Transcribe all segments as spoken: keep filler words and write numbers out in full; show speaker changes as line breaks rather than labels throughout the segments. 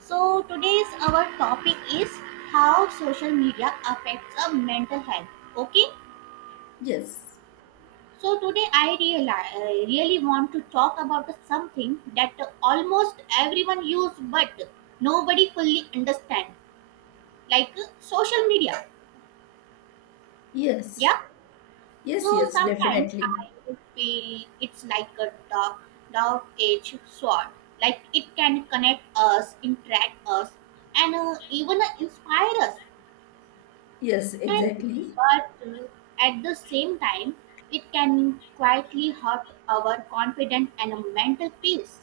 So today's our topic is how social media affects our mental health. Okay.
Yes,
So today I reali I really want to talk about something that almost everyone use but nobody fully understand, like uh, social media.
yes,
Yeah.
yes,
So
yes,
sometimes
definitely.
I feel it's like a dark, dark edge sword. Like it can connect us, interact us, and uh, even uh, inspire us
Yes,
and
exactly.
but uh, at the same time it can quietly hurt our confidence and mental peace.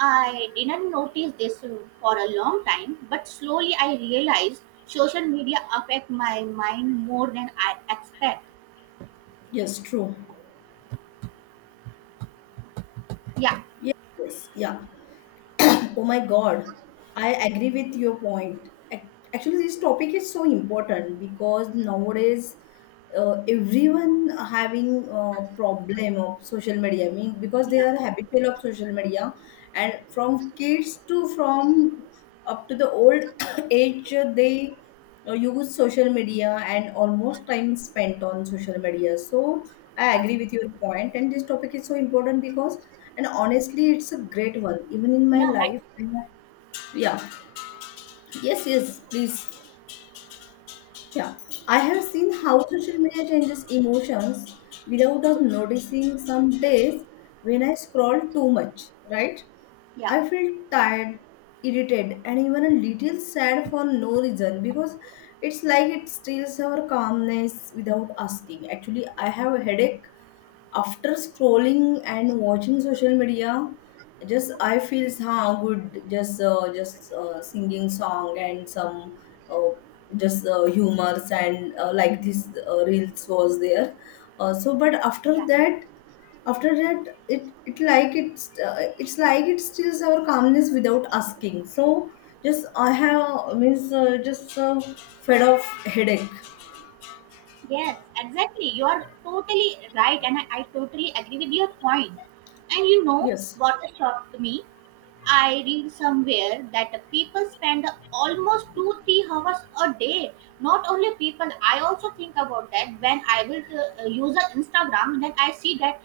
I didn't notice this uh, for a long time, but slowly I realized social media affect my mind more than I expect.
Yes, true.
Yeah,
Yes, yes, yeah. Oh my God, I agree with your point. Ac- Actually, this topic is so important because nowadays uh, everyone having a problem of social media. I mean, because they
yeah,
are habitual of social media, and from kids to from up to the old age uh, they uh, use social media and almost time spent on social media, so I
yeah,
agree with your point and this topic is so important, because and honestly it's a great one even in my
yeah, right,
life I have- yeah, yes, yes, please, yeah, I have seen how social media changes emotions without us noticing some days when I scroll too much, right?
yeah,
I feel tired, irritated, and even a little sad for no reason, because it's like it steals our calmness without asking. Actually, I have a headache after scrolling and watching social media. Just I feel how good, just uh, just uh, singing song and some uh, just uh, humors, and uh, like this uh, reels was there, uh, so. But after
yeah,
that after that it it like it's uh, it's like it steals our calmness without asking, so just I have means, uh, just uh, fed off headache.
yes, exactly, you are totally right. And i, I totally agree with your point point. And you know
Yes,
what shocked me, I read somewhere that people spend almost two three hours a day. Not only people, I also think about that when I will uh, use a Instagram, then I see that,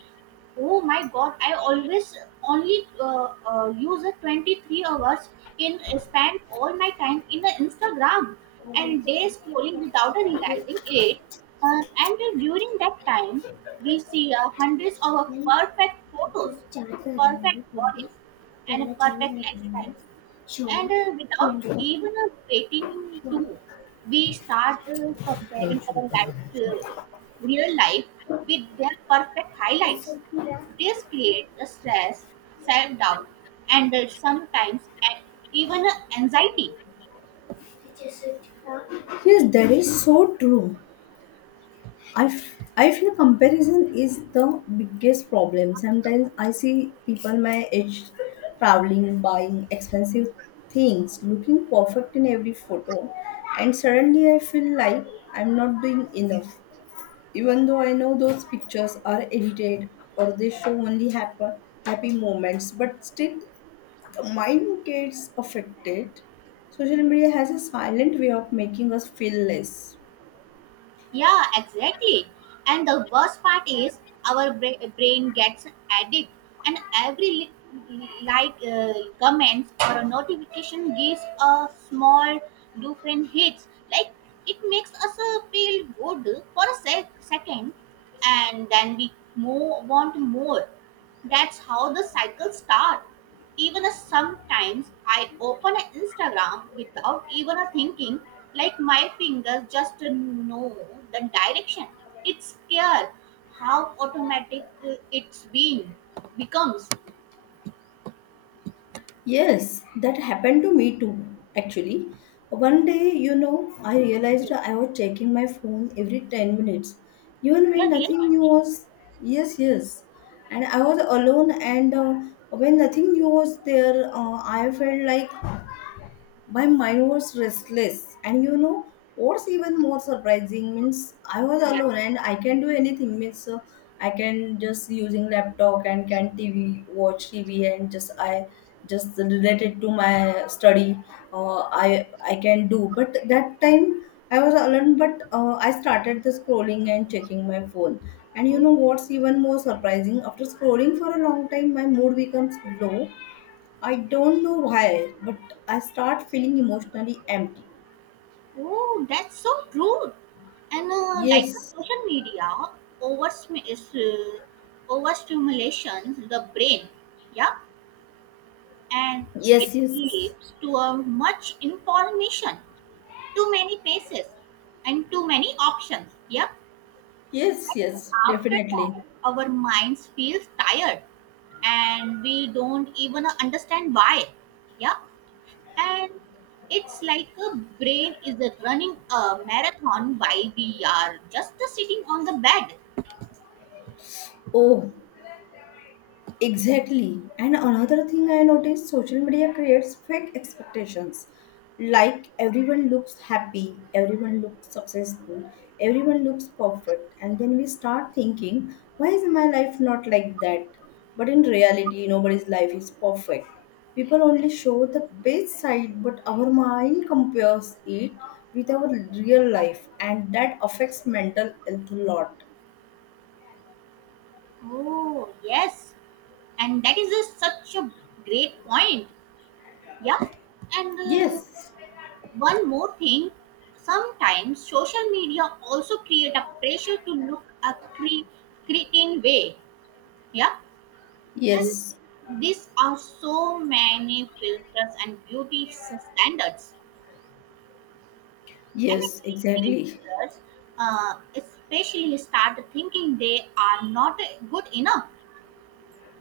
oh my god, I always only uh, uh, use a twenty three hours in uh, spend all my time in the Instagram and day scrolling without realizing it. Uh, and during that time, we see uh, hundreds of perfect photos, perfect bodies, and perfect lifestyles. And uh, without even uh, waiting to, we start uh, comparing our life, uh, real life, with their perfect highlights. This creates the stress, self doubt, and uh, sometimes a- even uh, anxiety.
yes, that is so true. I, f- I feel comparison is the biggest problem. Sometimes I see people my age traveling, buying expensive things, looking perfect in every photo, and suddenly I feel like I'm not doing enough. Even though I know those pictures are edited or they show only happy, happy moments, but still the mind gets affected. Social media has a silent way of making us feel less.
Yeah, exactly. And the worst part is our bra- brain gets addicted, and every li- li- like uh, comments or a notification gives a small different hits. Like it makes us uh, feel good for a sec- second, and then we more want more. That's how the cycle starts. Even a- sometimes I open a Instagram without even a thinking, like my fingers just know the direction. It's scary how automatic uh, it's been becomes.
Yes, that happened to me too, actually. One day, you know, I realized
Yeah,
I was checking my phone every ten minutes, even when
yeah,
nothing
really.
new was. Yes, yes. And I was alone, and uh, when nothing new was there, uh, I felt like my mind was restless, and you know what's even more surprising, means I was
Yeah.
alone and I can do anything, means uh, I can just using laptop and can tv watch tv, and just I just related to my study, uh, i i can do, but that time I was alone, but uh, I started the scrolling and checking my phone. And you know
Oh,
what's even more surprising, after scrolling for a long time my mood becomes low. I don't know why, but I start feeling emotionally empty.
oh, that's so true. And uh, like the
Yes,
social media, over is uh, overstimulation the brain. Yeah, and it
yes, yes,
leads to a much information. Too many faces and too many options. Yep.
yes, yes,
After
definitely.
that, our minds feels tired and we don't even understand why. Yeah. And it's like a brain is running a marathon while we are just sitting on the bed.
Oh, exactly. And another thing I noticed, social media creates fake expectations. Like everyone looks happy, everyone looks successful, everyone looks perfect. And then we start thinking, why is my life not like that? But in reality, nobody's life is perfect. People only show the best side, but our mind compares it with our real life, and that affects mental health a lot.
Oh, yes. And that is a, such a great point. Yeah. And uh,
Yes,
One more thing, sometimes social media also create a pressure to look a cre- cretin way. Yeah, and
yes,
these are so many filters and beauty s- standards, and the
yes, exactly.
teenagers, uh, especially, start thinking they are not good enough.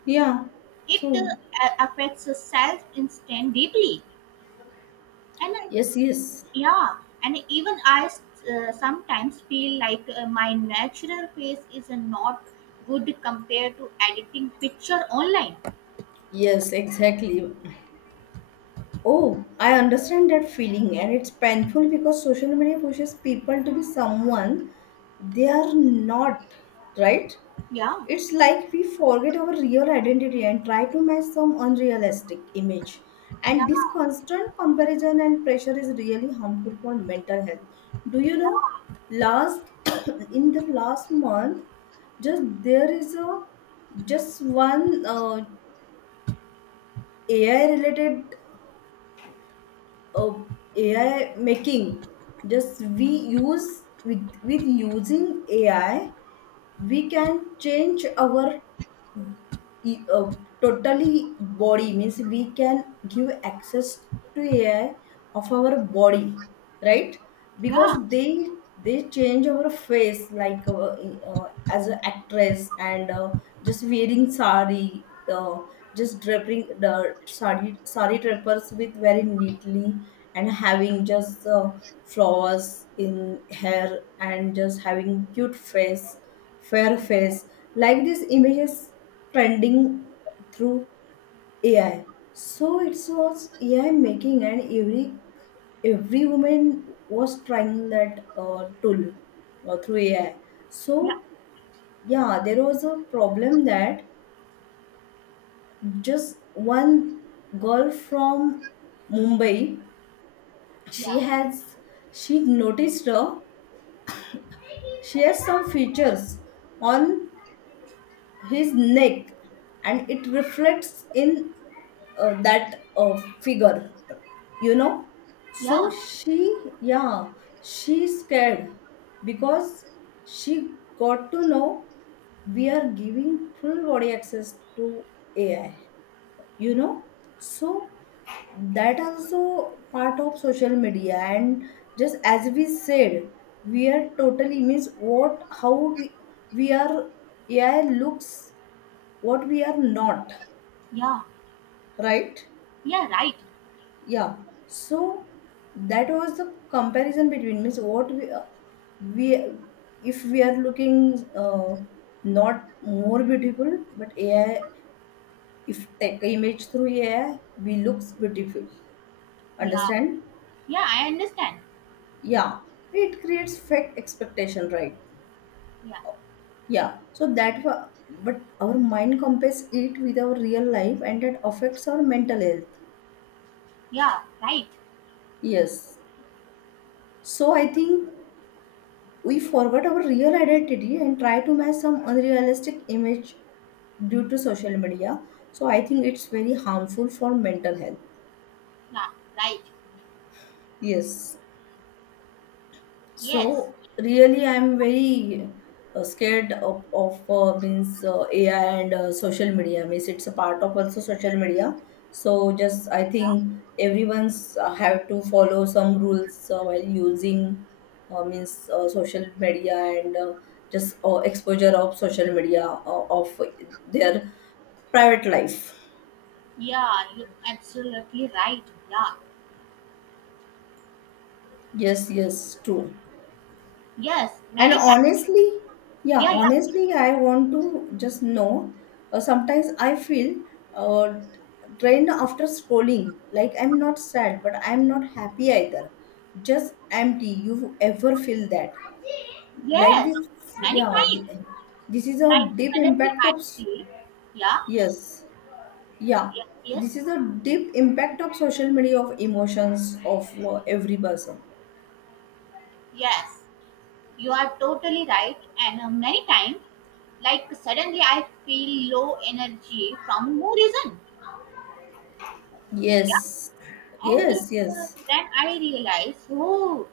Yeah,
It uh,
true.
a- affects self instinct deeply, and
Yes, yes,
yeah, and even I uh, sometimes feel like uh, my natural face is uh, not good compared to editing picture online.
yes, exactly. Oh, I understand that feeling, and it's painful because social media pushes people to be someone they are not, right?
Yeah,
It's like we forget our real identity and try to match some unrealistic image.
yeah,
And this constant comparison and pressure is really harmful for mental health. Do you know?
yeah,
Last in the last month, just there is a just one uh, A I related, uh, A I making. Just we use, with with using A I, we can change our e- uh, totally body, means we can give access to A I of our body, right? Because
yeah,
they they change our face like uh, e, uh, as an actress, and uh, just wearing sari, uh, just draping the sari sari drapers with very neatly, and having just uh, flowers in hair, and just having cute face fair face, like these images trending through A I. So it was A I making, and every every woman was trying that uh, tool, uh, through A I.
yeah,
So, yeah, there was a problem that just one girl from Mumbai, she
yeah,
has she noticed her she has some features on his neck and it reflects in uh, that uh, figure, you know. So
yeah,
she, yeah, she's scared, because she got to know we are giving full body access to A I, you know. So that also part of social media, and just as we said, we are totally, means what, how we we are, A I looks what we are not,
yeah,
right?
yeah, right.
Yeah, so that was the comparison between, means what we uh, we if we are looking uh, not more beautiful, but A I, if take image through A I, we looks beautiful,
Yeah,
understand?
yeah, I understand.
Yeah, it creates fake expectation, right?
Yeah,
Yeah, so that wa- but our mind compares it with our real life, and that affects our mental health.
yeah, right.
Yes, so I think we forget our real identity and try to match some unrealistic image due to social media. So I think it's very harmful for mental health.
Yeah, right.
Yes.
Yes.
So really, I'm very uh, scared of, of uh, means uh, A I and uh, social media. Means it's a part of also social media. So just I
Yeah,
think everyone's uh, have to follow some rules uh, while using uh, means uh, social media, and uh, just uh, exposure of social media uh, of their private life.
yeah, you absolutely right. Yeah,
Yes, yes, true.
yes,
And
many times.
honestly, yeah,
Yeah, yeah,
honestly, I want to just know. Uh, sometimes I feel uh, drained after scrolling. Like I'm not sad, but I'm not happy either. Just empty. You ever feel that? Like
yes,
this?
many
Yeah.
times.
th- This is a
Like
deep
suddenly
impact
I
of. s-
feel, yeah,
Yes. Yeah.
yes,
This
yes,
is a deep impact of social media, of emotions of uh, every person.
yes, you are totally right. And uh, many times, like suddenly I feel low energy from no reason. Yeah.
Yes.
And
Yes.
uh,
Yes.
then I realize, oh,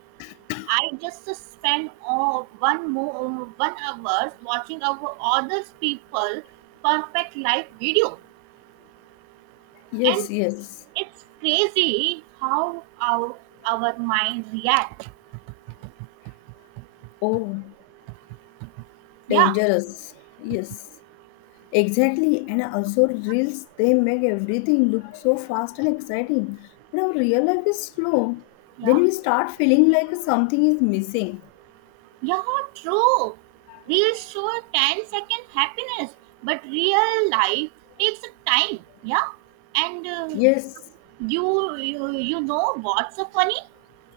I just uh, spent uh, one more uh, one hours watching our other people perfect life video, and
Yes. Yes.
it's crazy how our our mind react.
Oh,
Yeah,
dangerous. Yes, exactly. And also, reels, they make everything look so fast and exciting. But our real life is slow. Then
yeah.
we start feeling like something is missing.
Yeah, true. Reels show ten second happiness, but real life takes a time. Yeah, and uh,
Yes.
you, you you know what's so funny?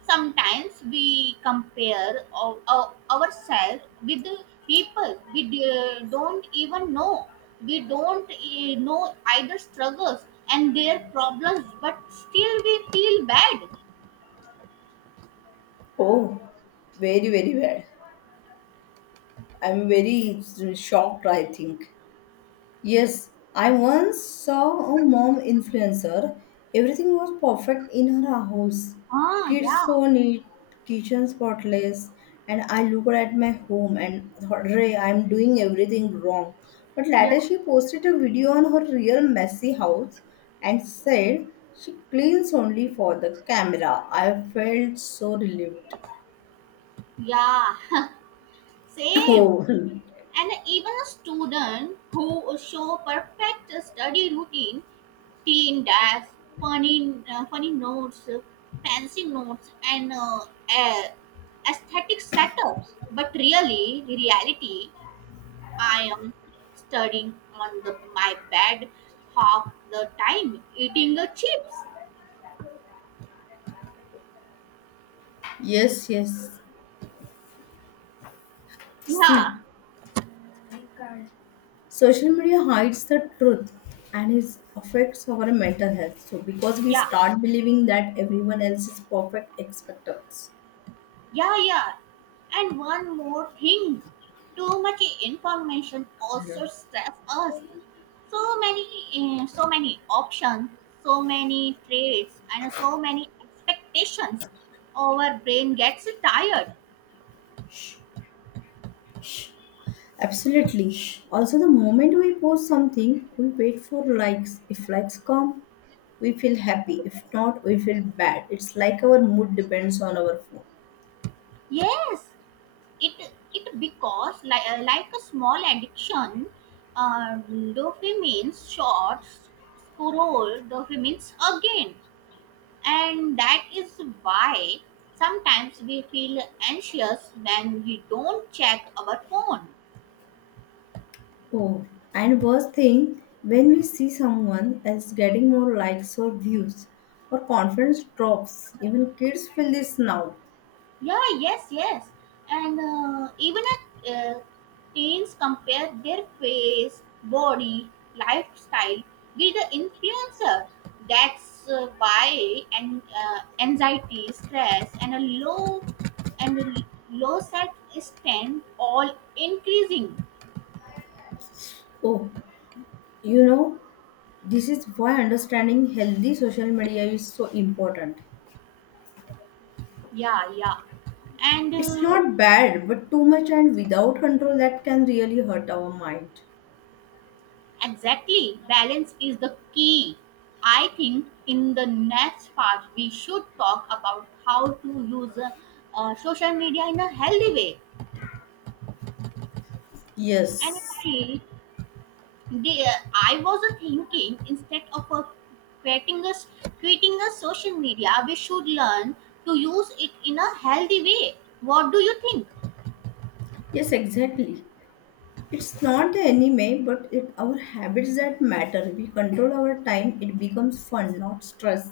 Sometimes we compare our, our, ourselves with the people we d- don't even know. We don't uh, know either struggles and their problems, but still we feel bad.
Oh, very, very bad. I'm very shocked, I think. Yes, I once saw a mom influencer. Everything was perfect in her house.
Ah,
Kids
yeah,
so neat, kitchen spotless, and I looked at my home and thought, Ray, I'm doing everything wrong. But
yeah,
later she posted a video on her real messy house and said she cleans only for the camera. I felt so relieved.
yeah, same.
Oh,
And even a student who show perfect study routine, clean desk, funny, uh, funny notes, fancy notes, and uh, a- aesthetic setups. But really, the reality, I am studying on the my bed half the time, eating the chips.
yes, yes. See,
Yeah,
social media hides the truth, and it affects our mental health so, because we
yeah.
start believing that everyone else is perfect expect us.
Yeah, yeah. And one more thing. Too much information
I don't know.
also stress us. So many, uh, so many options, so many trades, and so many expectations. Our brain gets tired.
Absolutely, also the moment we post something we wait for likes. If likes come we feel happy, if not we feel bad. It's like our mood depends on our phone.
Yes, it it because like uh, like a small addiction. Uh, Dopamine shots, scroll dopamines again. And that is why sometimes we feel anxious when we don't check our phone.
Oh, and worst thing, when we see someone else getting more likes or views, our confidence drops. Even kids feel this now.
Yeah, yes, yes. And uh, even at, uh, teens compare their face, body, lifestyle with the influencer. That's uh, why, and uh, anxiety, stress, and a low and a low self-esteem all increasing.
Oh, you know, this is why understanding healthy social media is so important.
Yeah, yeah, and
It's
uh,
not bad, but too much and without control, that can really hurt our mind.
exactly, balance is the key. I think in the next part we should talk about how to use uh, uh, social media in a healthy way.
Yes,
And I, the, uh, I was uh, thinking, instead of uh, creating a creating a social media, we should learn to use it in a healthy way. What do you think?
yes, exactly. It's not the enemy, but it our habits that matter. We control our time, it becomes fun, not stress.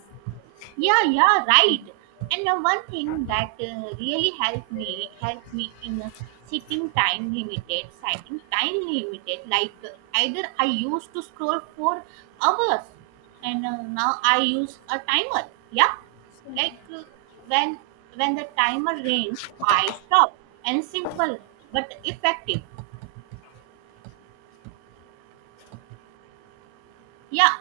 Yeah, yeah, right. And uh, one thing that uh, really helped me helped me in uh, setting time limited setting time limited like uh, either I used to scroll for hours, and uh, now I use a timer, yeah, like uh, when when the timer rings I stop, and simple but effective, yeah.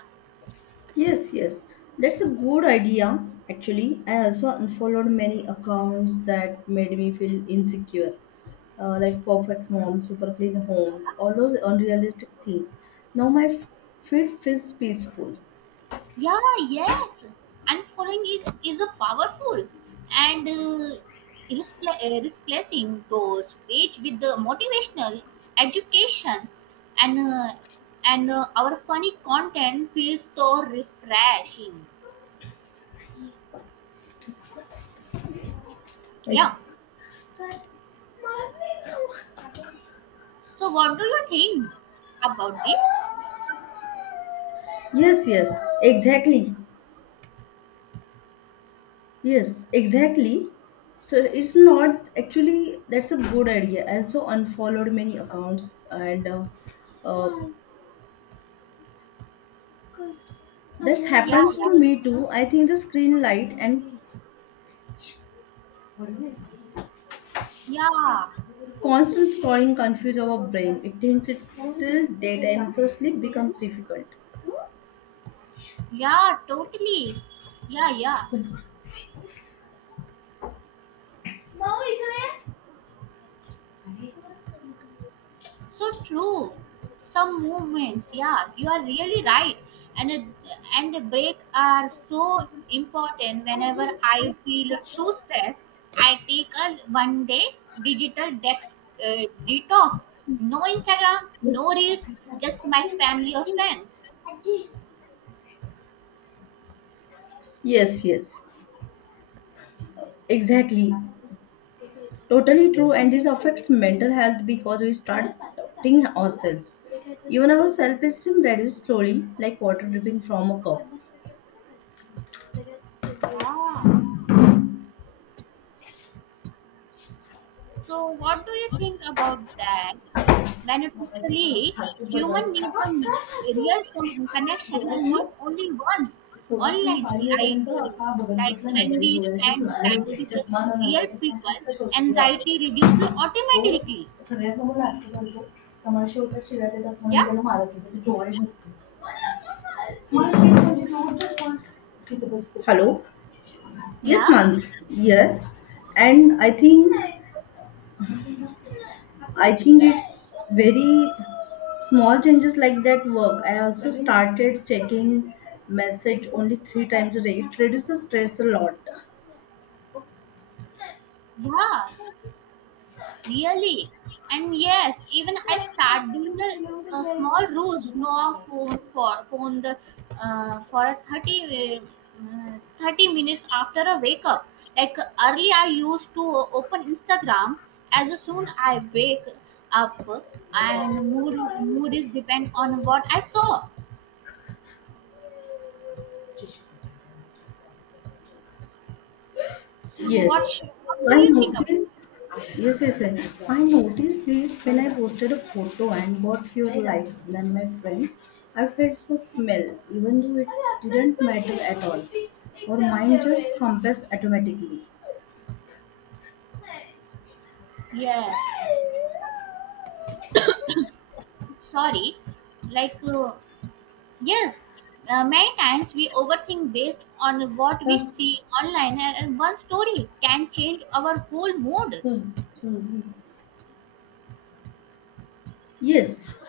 Yes, yes. That's a good idea. Actually, I also unfollowed many accounts that made me feel insecure, uh, like perfect mom, super clean homes, all those unrealistic things. Now my f- feed feels peaceful.
Yeah, yes. Unfollowing is, is a powerful, and uh, irrespl- uh, replacing those page with the motivational education and uh, and uh, our funny content feels so refreshing.
Like,
Yeah. So what do you think about this?
yes, yes, exactly. Yes, exactly. So it's not actually, that's a good idea. I also unfollowed many accounts and uh, uh, that
Yeah,
happens to me too. I think the screen light and
yeah, yeah,
Constant scrolling confuses our brain. It thinks it's still daytime, so sleep becomes difficult.
yeah, totally. Yeah, yeah. So true. Some movements, yeah, you are really right. And a, and a break are so important. Whenever I feel too stressed, I take a one day digital dex, uh, detox. No Instagram, no reels, just my family or friends.
Yes, yes, exactly. Totally true, and this affects mental health because we start doubting ourselves. Even our self esteem reduces slowly, like water dripping from a cup.
Yeah. So, what do you think about that? Beneficially, human needs a real con- connection and not only ones online. Like, uh, like when we spend time with the real people, anxiety reduces
तो
automatically.
सगळ्यांसमोर नाट्य करतो तमाशे होतात शिव्या देतात म्हणून मी
Yeah,
त्याला मारत होते त्याचे डोळे बघतो मला ते म्हणजे दोनच. Hello. Yes,
yeah,
Mans. Yes. And I think, I think it's very small changes like that work. I also started checking message only three times a day. It reduces stress a lot.
yeah. Really? And yes, even I start doing a, a small roost, no phone for phone the uh, for a thirty, uh, thirty minutes after a wake up. Like early, I used to open Instagram as soon I wake up, and mood mood is depend on what I saw. So
Yes,
what sh- what do
I
you think of?
noticed. Yes, yes, yes. I noticed this when I posted a photo and got fewer likes than my friend. I felt so smell, even though it didn't matter at all. Or mine just compass automatically.
Yes, sorry, like. Uh, Yes, uh, many times we overthink based on what
Uh,
we see online, and and one story can change our whole mood.
yes,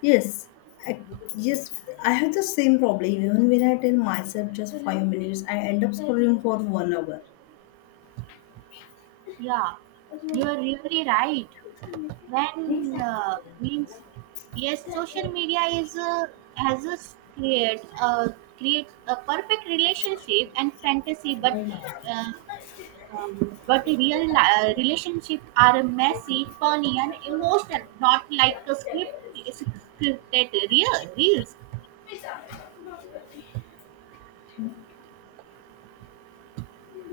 yes. I, yes, I have the same problem. Even when I tell myself just five minutes, I end up scrolling for one hour.
Yeah, you're really right. When uh, means yes, social media is uh, has a s- create uh, creates a perfect relationship and fantasy, but uh, um, but real li- uh, relationships are messy, funny, and emotional, not like a script scripted real reels.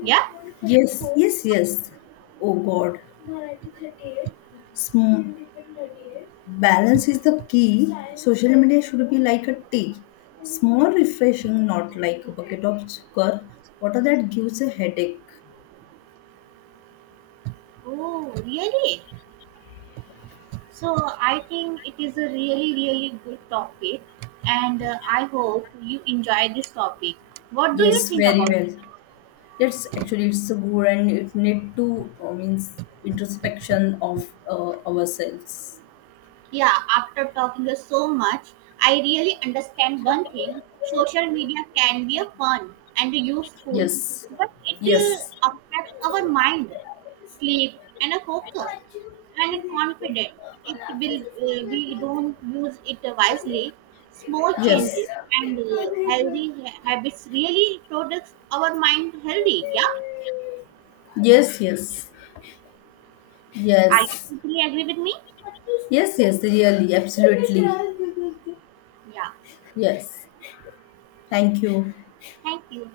Yeah.
Yes, yes, yes. Oh God. Sm- Balance is the key. Social media should be like a tea. Small, refreshing, not like a bucket of sugar. Water that gives a headache.
Oh, really? So I think it is a really, really good topic, and uh, I hope you enjoy this topic. What do you
Yes,
think
very
about?
well. Yes, actually, it's a good and it need to uh, means introspection of uh, ourselves.
Yeah, after talking to so much, I really understand one thing. Social media can be a fun and useful,
Yes,
but it
yes,
uh, affects our mind, sleep, and a focus and confidence. It will uh, we don't use it wisely. Small
yes,
changes and uh, healthy ha- habits really products our mind healthy. Yeah,
yes, yes,
are
yes.
you totally agree with me?
Yes, yes, really, absolutely.
Yeah,
Yes. Thank you.
thank you.